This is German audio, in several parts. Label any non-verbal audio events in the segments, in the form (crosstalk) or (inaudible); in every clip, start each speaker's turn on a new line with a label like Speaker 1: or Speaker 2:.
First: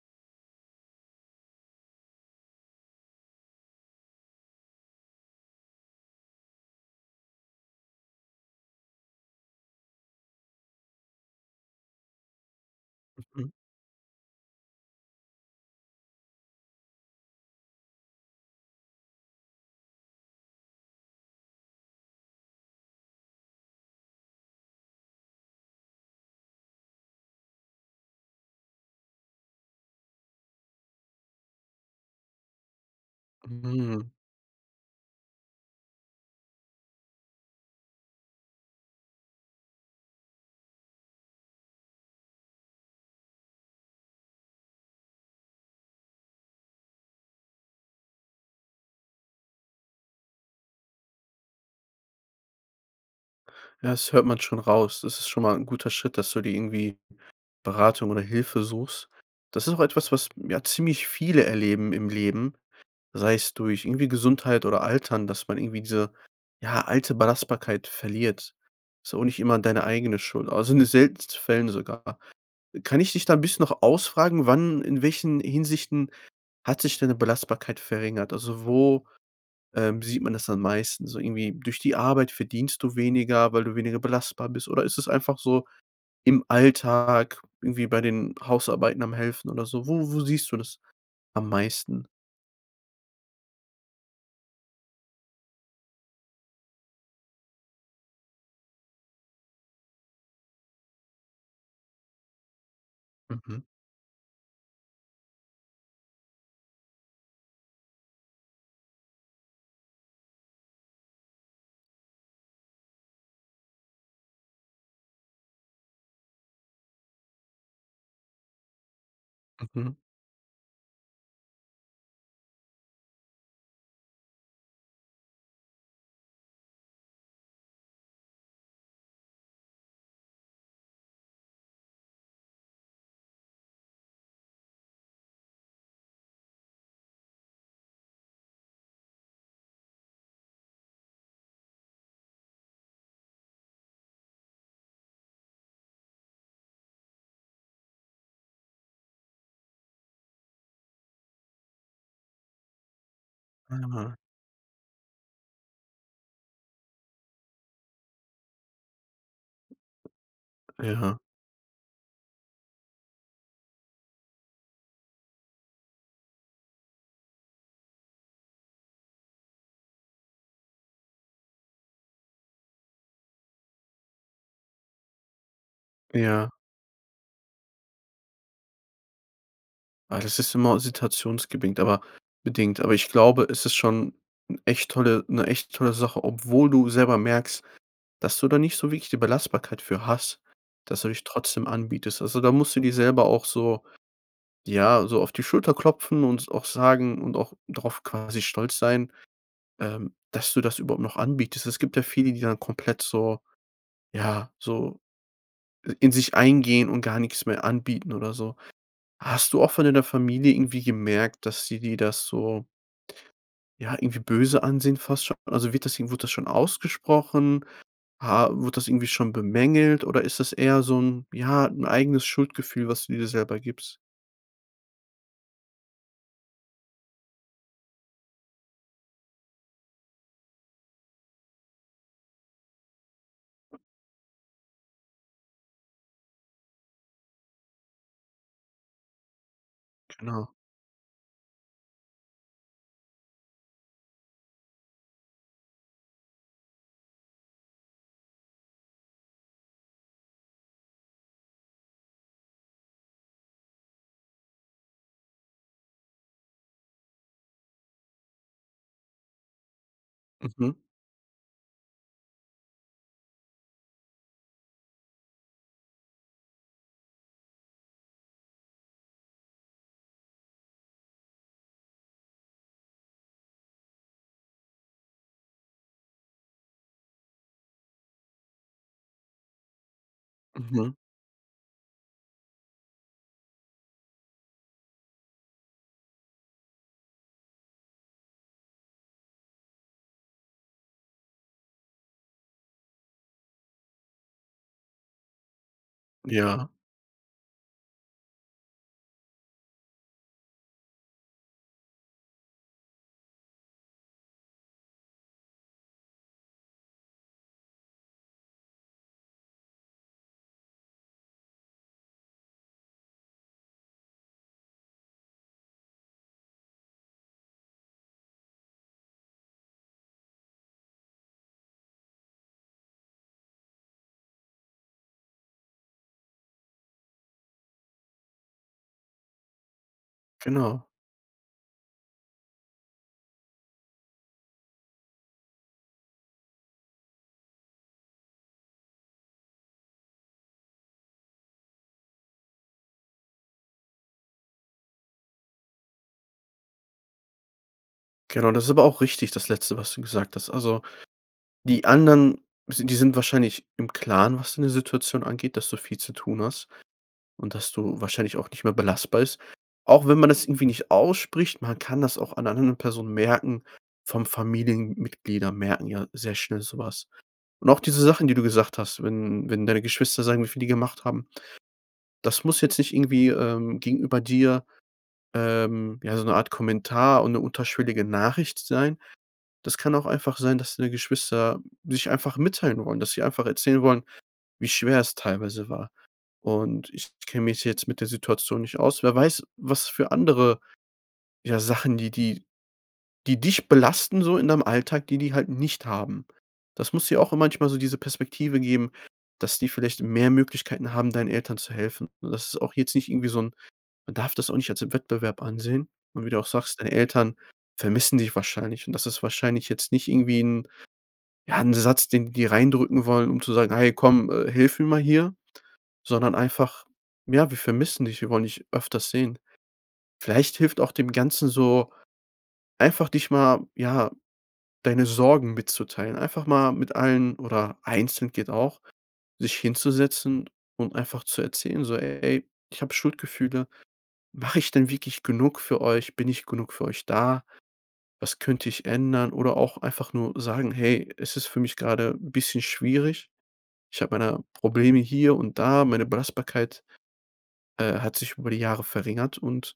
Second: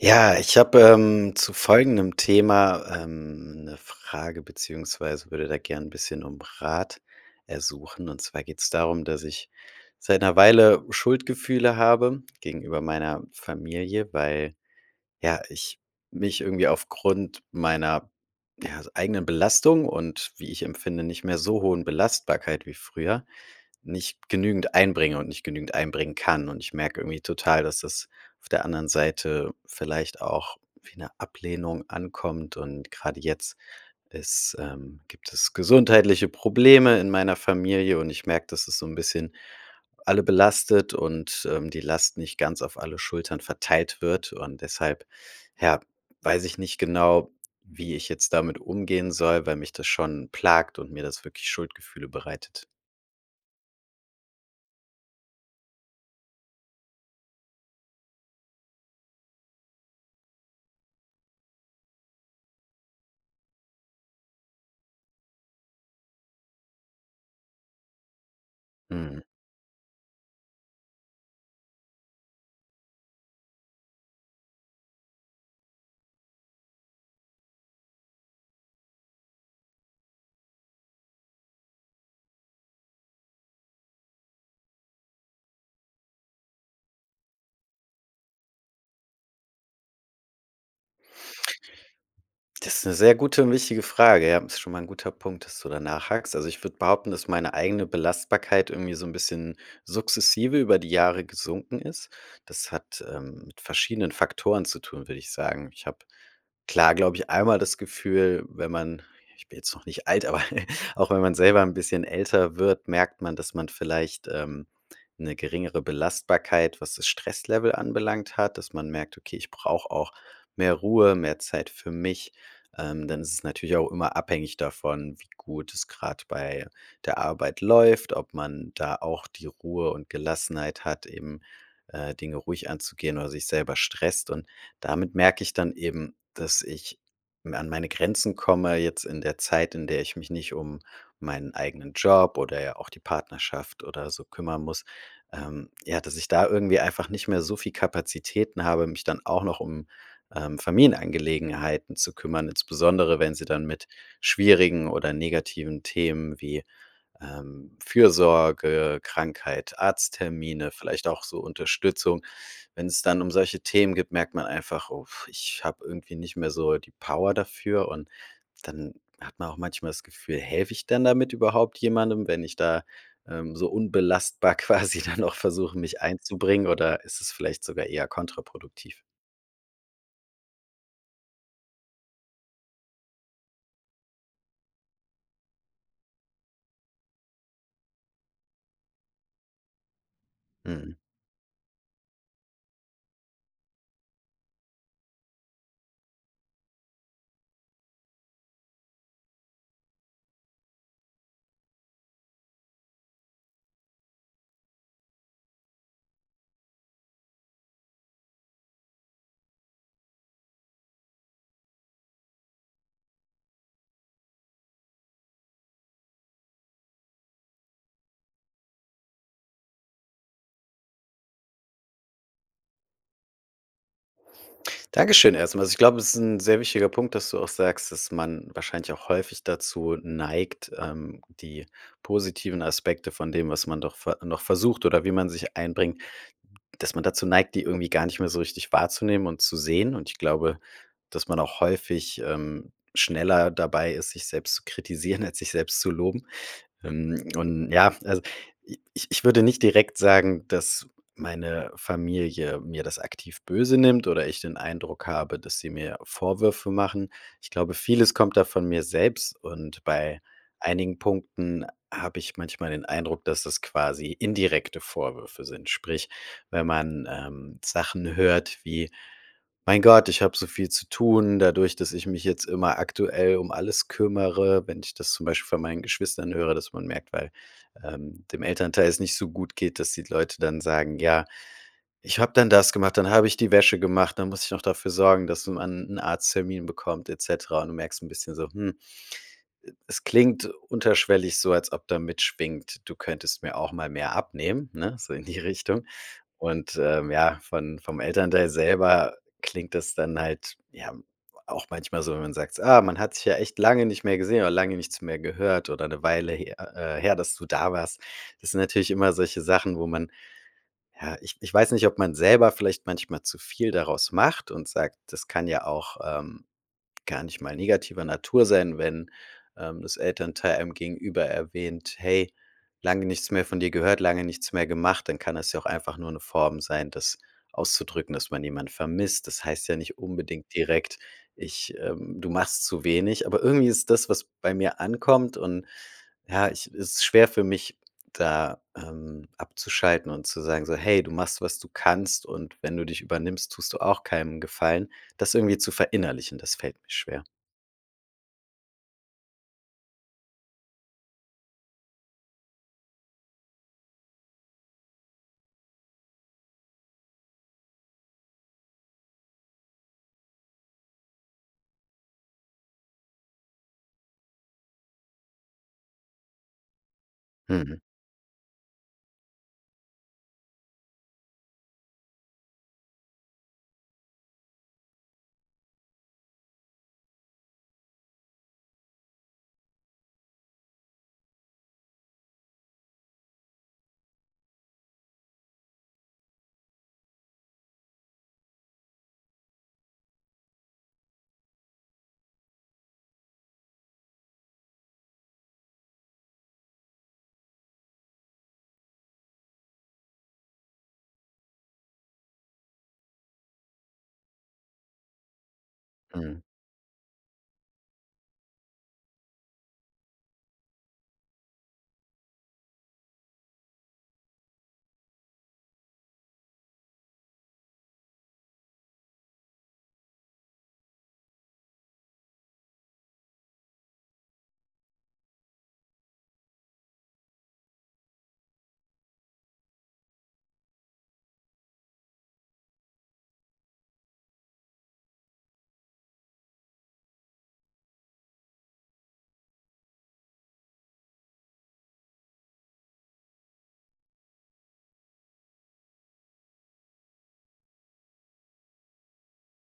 Speaker 1: Ja, ich habe, ähm, zu folgendem Thema, ähm, 'ne Frage beziehungsweise würde da gerne 'n bisschen um Rat ersuchen. Und zwar geht's darum, dass ich seit 'ner Weile Schuldgefühle habe gegenüber meiner
Speaker 2: Mhm.
Speaker 1: Familie, weil, ja, ich mich irgendwie aufgrund meiner, ja, eigenen Belastung und wie ich empfinde, nicht mehr so hohen Belastbarkeit wie früher, nicht genügend einbringe und nicht genügend einbringen kann. Und ich merke irgendwie total, dass das auf der anderen Seite vielleicht auch wie 'ne Ablehnung ankommt und gerade jetzt
Speaker 2: Mhm.
Speaker 1: ist ähm, gibt es gesundheitliche Probleme in meiner Familie und ich merke, dass es so 'n bisschen alle belastet und, ähm, die Last nicht ganz auf alle Schultern verteilt wird und deshalb, ja, weiß ich nicht genau, wie ich jetzt damit umgehen soll, weil mich das schon plagt und mir das wirklich Schuldgefühle bereitet.
Speaker 2: Ja, das hört man schon raus. Das ist schon mal 'n guter Schritt, dass du dir irgendwie Beratung oder Hilfe suchst. Das ist auch etwas, was, ja, ziemlich viele erleben im Leben, sei es durch irgendwie Gesundheit oder Altern, dass man irgendwie diese, ja, alte Belastbarkeit verliert. Ist
Speaker 1: Mhm.
Speaker 2: auch nicht immer deine eigene Schuld, also, in den seltensten Fällen sogar. Kann ich dich da 'n bisschen noch ausfragen, wann in welchen Hinsichten hat sich deine Belastbarkeit verringert? Also, wo, ähm, sieht man das am meisten? So irgendwie durch die Arbeit verdienst du weniger, weil du weniger belastbar bist oder ist es einfach so im Alltag, irgendwie bei den Hausarbeiten am Helfen oder so? Wo wo siehst du das am meisten?
Speaker 1: Das ist 'ne sehr gute und wichtige Frage, ja. Ist schon mal 'n guter Punkt, dass du da nachhakst. Also, ich würde behaupten, dass meine eigene Belastbarkeit irgendwie so 'n bisschen sukzessive über die Jahre gesunken ist. Das hat, ähm, mit
Speaker 2: Mhm.
Speaker 1: verschiedenen Faktoren zu tun, würde ich sagen. Ich habe, klar, glaube ich, einmal das Gefühl, wenn man ich bin jetzt noch nicht alt, aber (chuckles) auch wenn man selber 'n bisschen älter wird, merkt man, dass man vielleicht, ähm, 'ne geringere Belastbarkeit, was das Stresslevel anbelangt hat, dass man merkt: „Okay, ich brauche
Speaker 2: Mhm.
Speaker 1: auch mehr Ruhe, mehr Zeit für mich.", ähm, dann ist es natürlich auch immer abhängig davon, wie gut es grad bei der Arbeit läuft, ob man da auch die Ruhe und Gelassenheit hat, eben, äh, Dinge ruhig anzugehen oder sich selber stresst. Und damit merke ich dann eben, dass ich m an meine Grenzen komme, jetzt in der Zeit, in der ich mich nicht um meinen eigenen Job oder, ja, auch die Partnerschaft oder so kümmern muss. Ähm, ja, dass ich da irgendwie einfach nicht mehr so viel Kapazitäten habe, mich dann auch noch um, ähm, Familienangelegenheiten zu kümmern, insbesondere wenn sie dann mit
Speaker 2: Ah.
Speaker 1: schwierigen oder negativen Themen wie, ähm, Fürsorge, Krankheit, Arzttermine, vielleicht
Speaker 2: Ja.
Speaker 1: auch so Unterstützung. Wenn's dann um solche Themen gibt, merkt man einfach: „Uff, ich habe irgendwie nicht mehr so die Power dafür." Und dann hat man auch manchmal das Gefühl: „Helfe ich denn damit überhaupt jemandem, wenn ich da, ähm, so unbelastbar quasi dann auch versuche, mich
Speaker 2: Ja.
Speaker 1: einzubringen oder ist es vielleicht sogar eher kontraproduktiv?"
Speaker 2: Ah, das ist immer situationsbedingt, aber bedingt. Aber ich glaube, es ist schon 'n echt tolle 'ne echt tolle Sache, obwohl du selber merkst, dass du da nicht so wirklich die Belastbarkeit für hast,
Speaker 1: Mhm.
Speaker 2: dass du dich trotzdem anbietest. Also, da musst du dir selber auch so ja, so auf die Schulter klopfen und s auch sagen und auch drauf, quasi, stolz sein, ähm, dass du das überhaupt noch anbietest. Es gibt ja viele, die dann komplett so ja, so in sich eingehen und gar nix mehr anbieten oder so. Hast du auch von deiner Familie irgendwie gemerkt, dass die dir das so ja, irgendwie böse ansehen fast schon also, wird das i wurde das schon ausgesprochen? Ha wurde das irgendwie schon bemängelt oder ist das eher so 'n ja, 'n eigenes Schuldgefühl, was du dir selber gibst?
Speaker 1: Dankeschön erst mal. Also ich glaube, es ist 'n sehr wichtiger Punkt, dass du auch sagst, dass man wahrscheinlich auch häufig dazu neigt, ähm, die positiven Aspekte von dem, was man doch ver noch versucht oder wie man sich einbringt, dass man dazu neigt, die irgendwie gar nicht mehr so richtig wahrzunehmen und zu sehen. Und ich
Speaker 2: Genau.
Speaker 1: glaube, dass man auch häufig, ähm, schneller dabei ist, sich selbst zu kritisieren, als sich selbst zu loben, ähm, und ja, f also, i ich ich würde nicht direkt sagen, dass meine Familie mir das aktiv böse nimmt oder ich den Eindruck habe, dass sie mir Vorwürfe machen. Ich glaube, vieles kommt da von mir selbst und bei
Speaker 2: Mhm.
Speaker 1: einigen Punkten habe ich manchmal den Eindruck, dass das quasi indirekte Vorwürfe sind. Sprich, wenn man, ähm, Sachen hört wie: „Mein Gott, ich habe so viel zu tun, dadurch, dass ich mich jetzt immer aktuell um alles kümmere." Wenn ich das zum Beispiel von meinen Geschwistern höre, dass man merkt, weil, ähm, dem Elternteil es nicht so gut geht, dass die Leute dann
Speaker 2: Mhm.
Speaker 1: sagen, ja: „Ich habe dann das gemacht, dann habe ich die Wäsche gemacht, dann musste ich noch dafür sorgen, dass man 'n Arzttermin bekommt.", et cetera und du merkst ein bisschen so, hm, es klingt unterschwellig so, als ob da mitschwingt: „Du könntest mir auch mal mehr abnehmen.", ne? So in die Richtung.
Speaker 2: Ja.
Speaker 1: Und, ähm, ja, von vom Elternteil selber klingt das dann halt ja auch manchmal so, wenn man sagt: „Ah, man hat sich ja echt lange nicht mehr gesehen oder lange nichts mehr gehört oder 'ne Weile he äh, äh, her, dass du da warst." Das sind natürlich immer solche Sachen, wo man ja, ich ich weiß nicht, ob man selber vielleicht manchmal zu viel daraus macht und sagt: „Das kann ja auch, ähm, gar nicht mal negativer Natur sein, wenn, ähm, das Elternteil einem Gegenüber erwähnt: ‚Hey, lange nichts mehr von dir gehört, lange nichts mehr gemacht.'" Dann kann das ja auch einfach nur 'ne Form sein, das auszudrücken, dass man jemand vermisst. Das heißt ja nicht unbedingt
Speaker 2: Genau.
Speaker 1: direkt: „Ich ähm, du machst zu wenig." Aber irgendwie ist das, was bei mir ankommt und ja, ich es ist schwer für mich, da, ähm, abzuschalten und zu sagen so: „Hey, du machst, was du kannst und wenn du dich übernimmst, tust du auch keinem 'n Gefallen.“ Das irgendwie zu verinnerlichen, das fällt mir schwer.
Speaker 2: Genau, das ist aber auch richtig, das Letzte, was du gesagt hast. Also, die anderen, si die sind wahrscheinlich im Klaren, was deine Situation angeht, dass du viel zu tun hast und dass du wahrscheinlich auch nicht mehr belastbar ist. Auch wenn man das irgendwie nicht ausspricht, man kann das auch an anderen Personen merken, vor allem Familienmitglieder merken ja sehr schnell so was. Und
Speaker 1: Mhm.
Speaker 2: auch diese Sachen die du gesagt hast, wenn wenn deine Geschwister sagen, wie viel die gemacht haben das muss jetzt nicht irgendwie, ähm, gegenüber dir, ähm, ja so 'ne Art Kommentar und 'ne unterschwellige Nachricht sein. Das kann auch einfach sein, dass deine Geschwister sich einfach mitteilen wollen, dass sie einfach erzählen wollen, wie schwer es teilweise war. Und ich kenne mich jetzt mit der Situation nicht aus wer weiß, was für andere ja, Sachen, die die die dich belasten so in deinem Alltag, die die halt nicht haben. Das muss dir auch manchmal so diese Perspektive geben, dass die vielleicht mehr Möglichkeiten haben, deinen Eltern zu helfen. Und das ist auch jetzt nicht irgendwie so 'n man darf das auch nicht als Wettbewerb ansehen. Und wie du
Speaker 1: Mhm.
Speaker 2: auch sagst, deine Eltern vermissen dich wahrscheinlich, und das ist wahrscheinlich jetzt nicht irgendwie 'n ja 'n Satz, den die dir reindrücken wollen, um zu sagen: „Hey komm, äh, hilf mir mal hier“, sondern einfach: „Ja, wir vermissen dich, wir wollen dich öfters sehen.“ Vielleicht hilft auch dem Ganzen so, einfach, dich mal ja, deine Sorgen mitzuteilen, einfach mal mit allen oder einzeln geht auch, sich hinzusetzen und einfach zu erzählen, so: „Ey, ich habe Schuldgefühle. Mache ich denn wirklich genug für euch? Bin ich genug für euch da? Was könnte ich ändern?“ Oder auch einfach nur sagen: „Hey, es ist für mich grade 'n bisschen schwierig. Ich habe meine Probleme hier und da, meine Belastbarkeit, äh, hat sich über die Jahre verringert und,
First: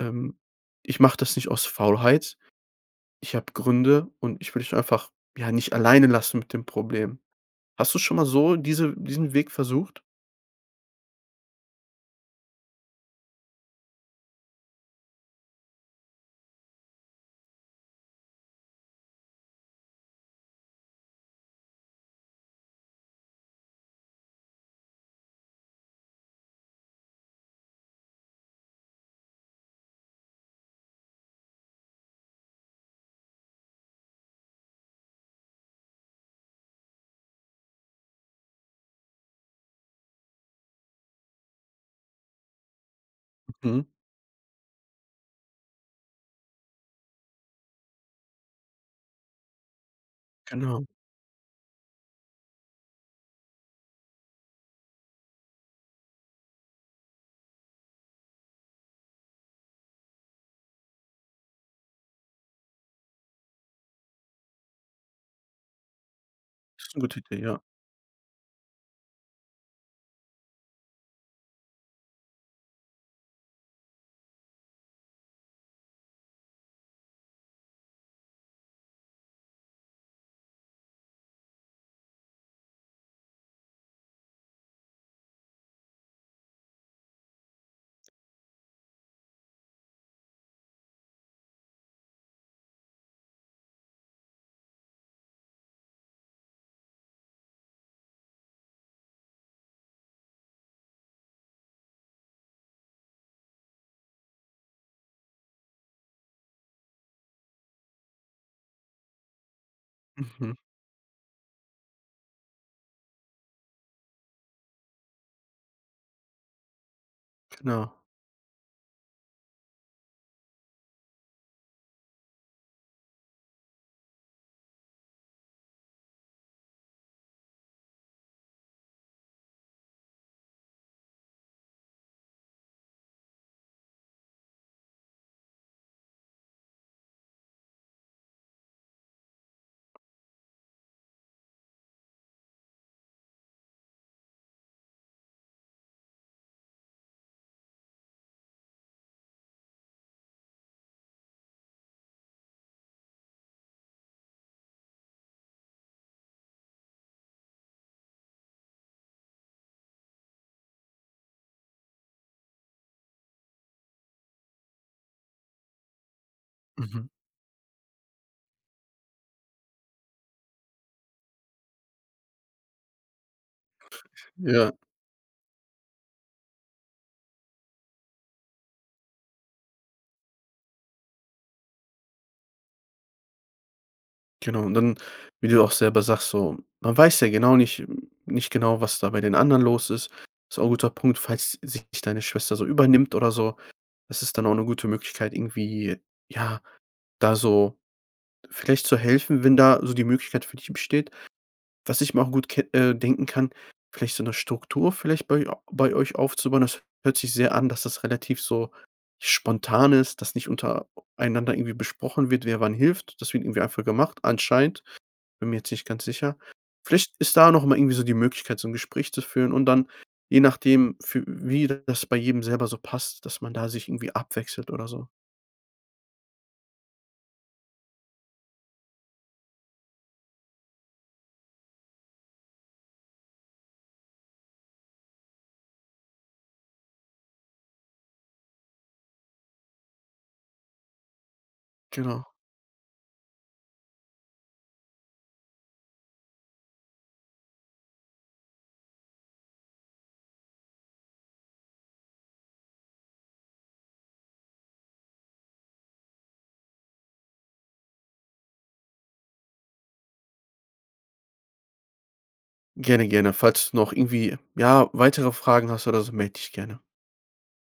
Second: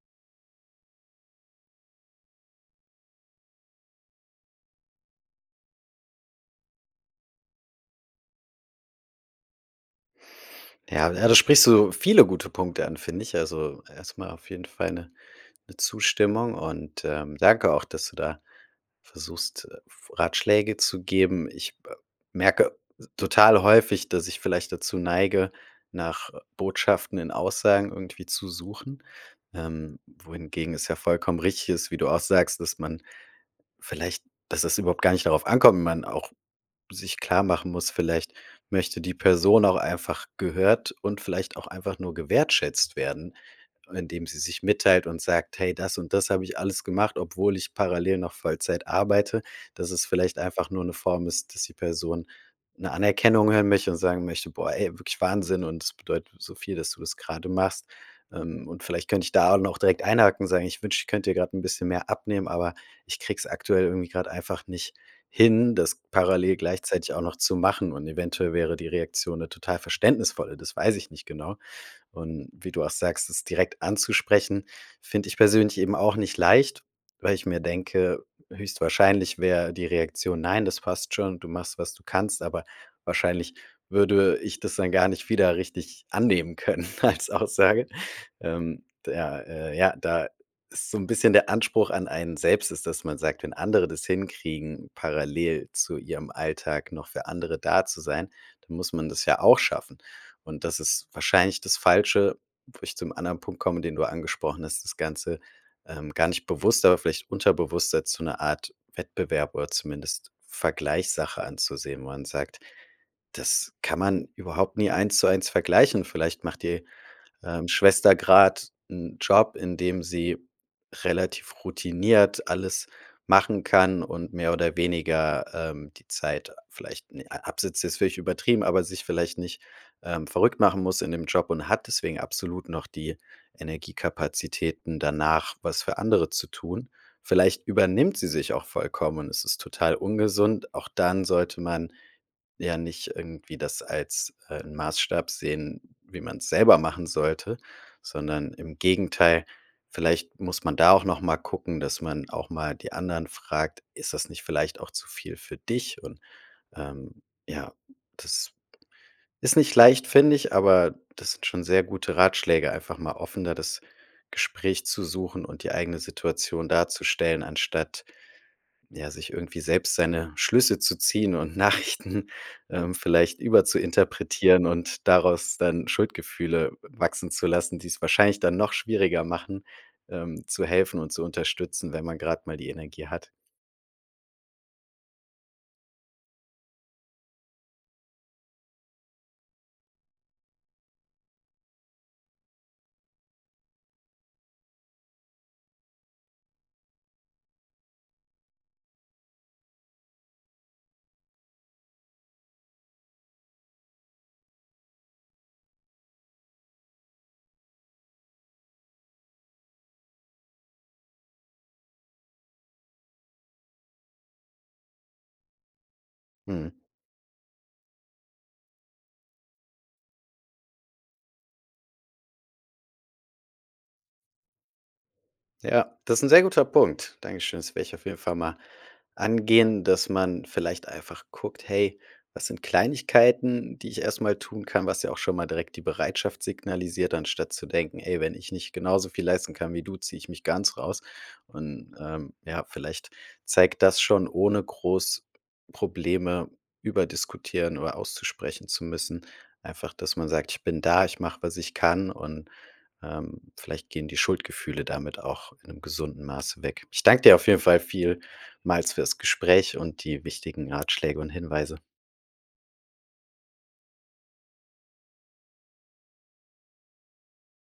Speaker 2: ähm, ich mache das nicht aus Faulheit. Ich habe Gründe und ich will dich doch einfach, ja, nicht alleine lassen mit dem Problem.“ Hast du schon mal so diese diesen Weg versucht?
Speaker 1: Ja, ja, da sprichst du viele gute Punkte an, finde ich. Also, erst mal auf jeden Fall 'ne 'ne Zustimmung und, ähm, danke auch, dass du da versuchst, äh, f Ratschläge zu geben. Ich b merke total häufig, dass ich vielleicht dazu neige, nach Botschaften in Aussagen irgendwie zu suchen. Ähm, wohingegen es ja vollkommen richtig ist, wie du auch sagst, dass man vielleicht dass das überhaupt gar nicht darauf ankommt, man auch sich klarmachen muss: Vielleicht möchte die Person auch einfach gehört und vielleicht auch einfach nur gewertschätzt werden,
Speaker 2: Mhm.
Speaker 1: indem sie sich mitteilt und sagt: „Hey, das und das habe ich alles gemacht, obwohl ich parallel noch Vollzeit arbeite.“ Dass es vielleicht einfach nur
Speaker 2: Genau.
Speaker 1: 'ne Form ist, dass die Person 'ne Anerkennung hören möchte und sagen möchte: „Boah ey, wirklich Wahnsinn und es bedeutet so viel, dass du das gerade machst.“ Ähm, und vielleicht könnte ich da auch noch direkt einhaken, sagen: „Ich wünsche, ich könnte dir grad 'n bisschen mehr abnehmen, aber ich kriege es aktuell irgendwie grad einfach nicht hin, das parallel
Speaker 2: Ist 'ne
Speaker 1: gleichzeitig
Speaker 2: gute
Speaker 1: auch noch
Speaker 2: Idee,
Speaker 1: zu
Speaker 2: ja.
Speaker 1: machen“, und eventuell wäre die Reaktion 'ne total verständnisvolle. Das weiß ich nicht genau. Und wie du auch sagst, es direkt anzusprechen, finde ich persönlich eben auch nicht leicht, weil ich mir denke, höchstwahrscheinlich wäre die Reaktion: „Nein, das passt schon. Du machst, was du kannst“, aber wahrscheinlich würde ich das dann gar nicht wieder richtig annehmen können als Aussage. Ähm, d ja, äh, ja, da ist so 'n bisschen der Anspruch an einen selbst ist, dass man sagt: „Wenn andere das hinkriegen, parallel zu ihrem Alltag noch für andere da zu sein, dann muss man das ja auch schaffen.“ Und das ist wahrscheinlich das Falsche, wo ich zum anderen Punkt komme, den du angesprochen hast, das Ganze, ähm, gar nicht bewusst, aber vielleicht unterbewusst jetzt zu 'ner Art Wettbewerb oder zumindest
Speaker 2: Mhm.
Speaker 1: Vergleichssache anzusehen, wo man sagt: „Das kann man überhaupt nie 1 zu 1 vergleichen.“ Vielleicht macht die, ähm,
Speaker 2: Genau.
Speaker 1: Schwester grad 'n Job, in dem sie relativ routiniert alles machen kann und mehr oder weniger, ähm, die Zeit vielleicht ne ab absitzt, ist völlig übertrieben, aber sich vielleicht nicht, ähm, verrückt machen muss in dem Job und hat deswegen absolut noch die Energiekapazitäten, danach was für andere zu tun. Vielleicht übernimmt sie sich auch vollkommen und es ist total ungesund. Auch dann sollte man ja nicht irgendwie das als ein Maßstab sehen, wie man's selber machen sollte, sondern im Gegenteil, vielleicht muss man da auch noch mal gucken, dass man auch mal die anderen fragt: „Ist das nicht vielleicht auch zu viel für dich?“ Und, ähm, ja, das ist nicht leicht, finde ich, aber das sind schon sehr gute Ratschläge, einfach mal offener das Gespräch zu suchen und die eigene Situation
Speaker 2: Mhm.
Speaker 1: darzustellen, anstatt, ja, sich irgendwie selbst seine Schlüsse zu ziehen und Nachrichten, ähm, vielleicht überzuinterpretieren
Speaker 2: Ja.
Speaker 1: und daraus dann Schuldgefühle w wachsen zu lassen, die es wahrscheinlich dann noch schwieriger machen, ähm, zu helfen und zu unterstützen, wenn man grad mal die Energie hat.
Speaker 2: Genau, und dann wie du ja auch selber sagst so, man weiß ja genau nicht nicht genau, was da bei den anderen los ist. Ist auch 'n guter Punkt. Falls sich nicht deine Schwester so übernimmt oder so, ist es dann auch 'ne gute Möglichkeit, irgendwie, ja, da so vielleicht zu helfen, wenn da so die Möglichkeit für dich besteht. Was ich mir auch gut ke äh, denken kann, vielleicht so 'ne Struktur vielleicht bei a bei euch aufzubauen. Das hört sich sehr an, dass das relativ so spontan ist, dass nicht unter einander irgendwie besprochen wird, wer wann hilft. Das wird irgendwie einfach gemacht anscheinend, bin mir jetzt nicht ganz sicher.
Speaker 1: Mhm.
Speaker 2: Vielleicht ist da noch mal irgendwie so die Möglichkeit so 'n Gespräch zu führen und dann, je nachdem für wie das bei jedem selber so passt, dass man da sich irgendwie abwechselt oder so.
Speaker 1: Ja, das ist 'n sehr guter Punkt. Dankeschön, das werde ich auf jeden Fall mal angehen, dass man vielleicht einfach guckt: „Hey, was sind Kleinigkeiten, die ich erst mal tun kann?“, was ja auch schon mal direkt die Bereitschaft signalisiert, anstatt zu denken: „Hey, wenn ich nicht genauso viel leisten kann wie du, ziehe ich mich ganz raus.“ Und,
Speaker 2: Genau.
Speaker 1: ähm, ja, vielleicht zeigt das schon, ohne groß Probleme überdiskutieren oder auszusprechen zu müssen. Einfach, dass man sagt: „Ich bin da, ich mache, was ich kann“, und, ähm, vielleicht gehen die Schuldgefühle damit auch in 'nem gesunden Maße weg. Ich danke dir auf jeden Fall vielmals für das Gespräch und die wichtigen Ratschläge und Hinweise.
Speaker 2: Gerne, gerne. Falls du noch irgendwie, ja, weitere Fragen hast oder so, melde dich gerne.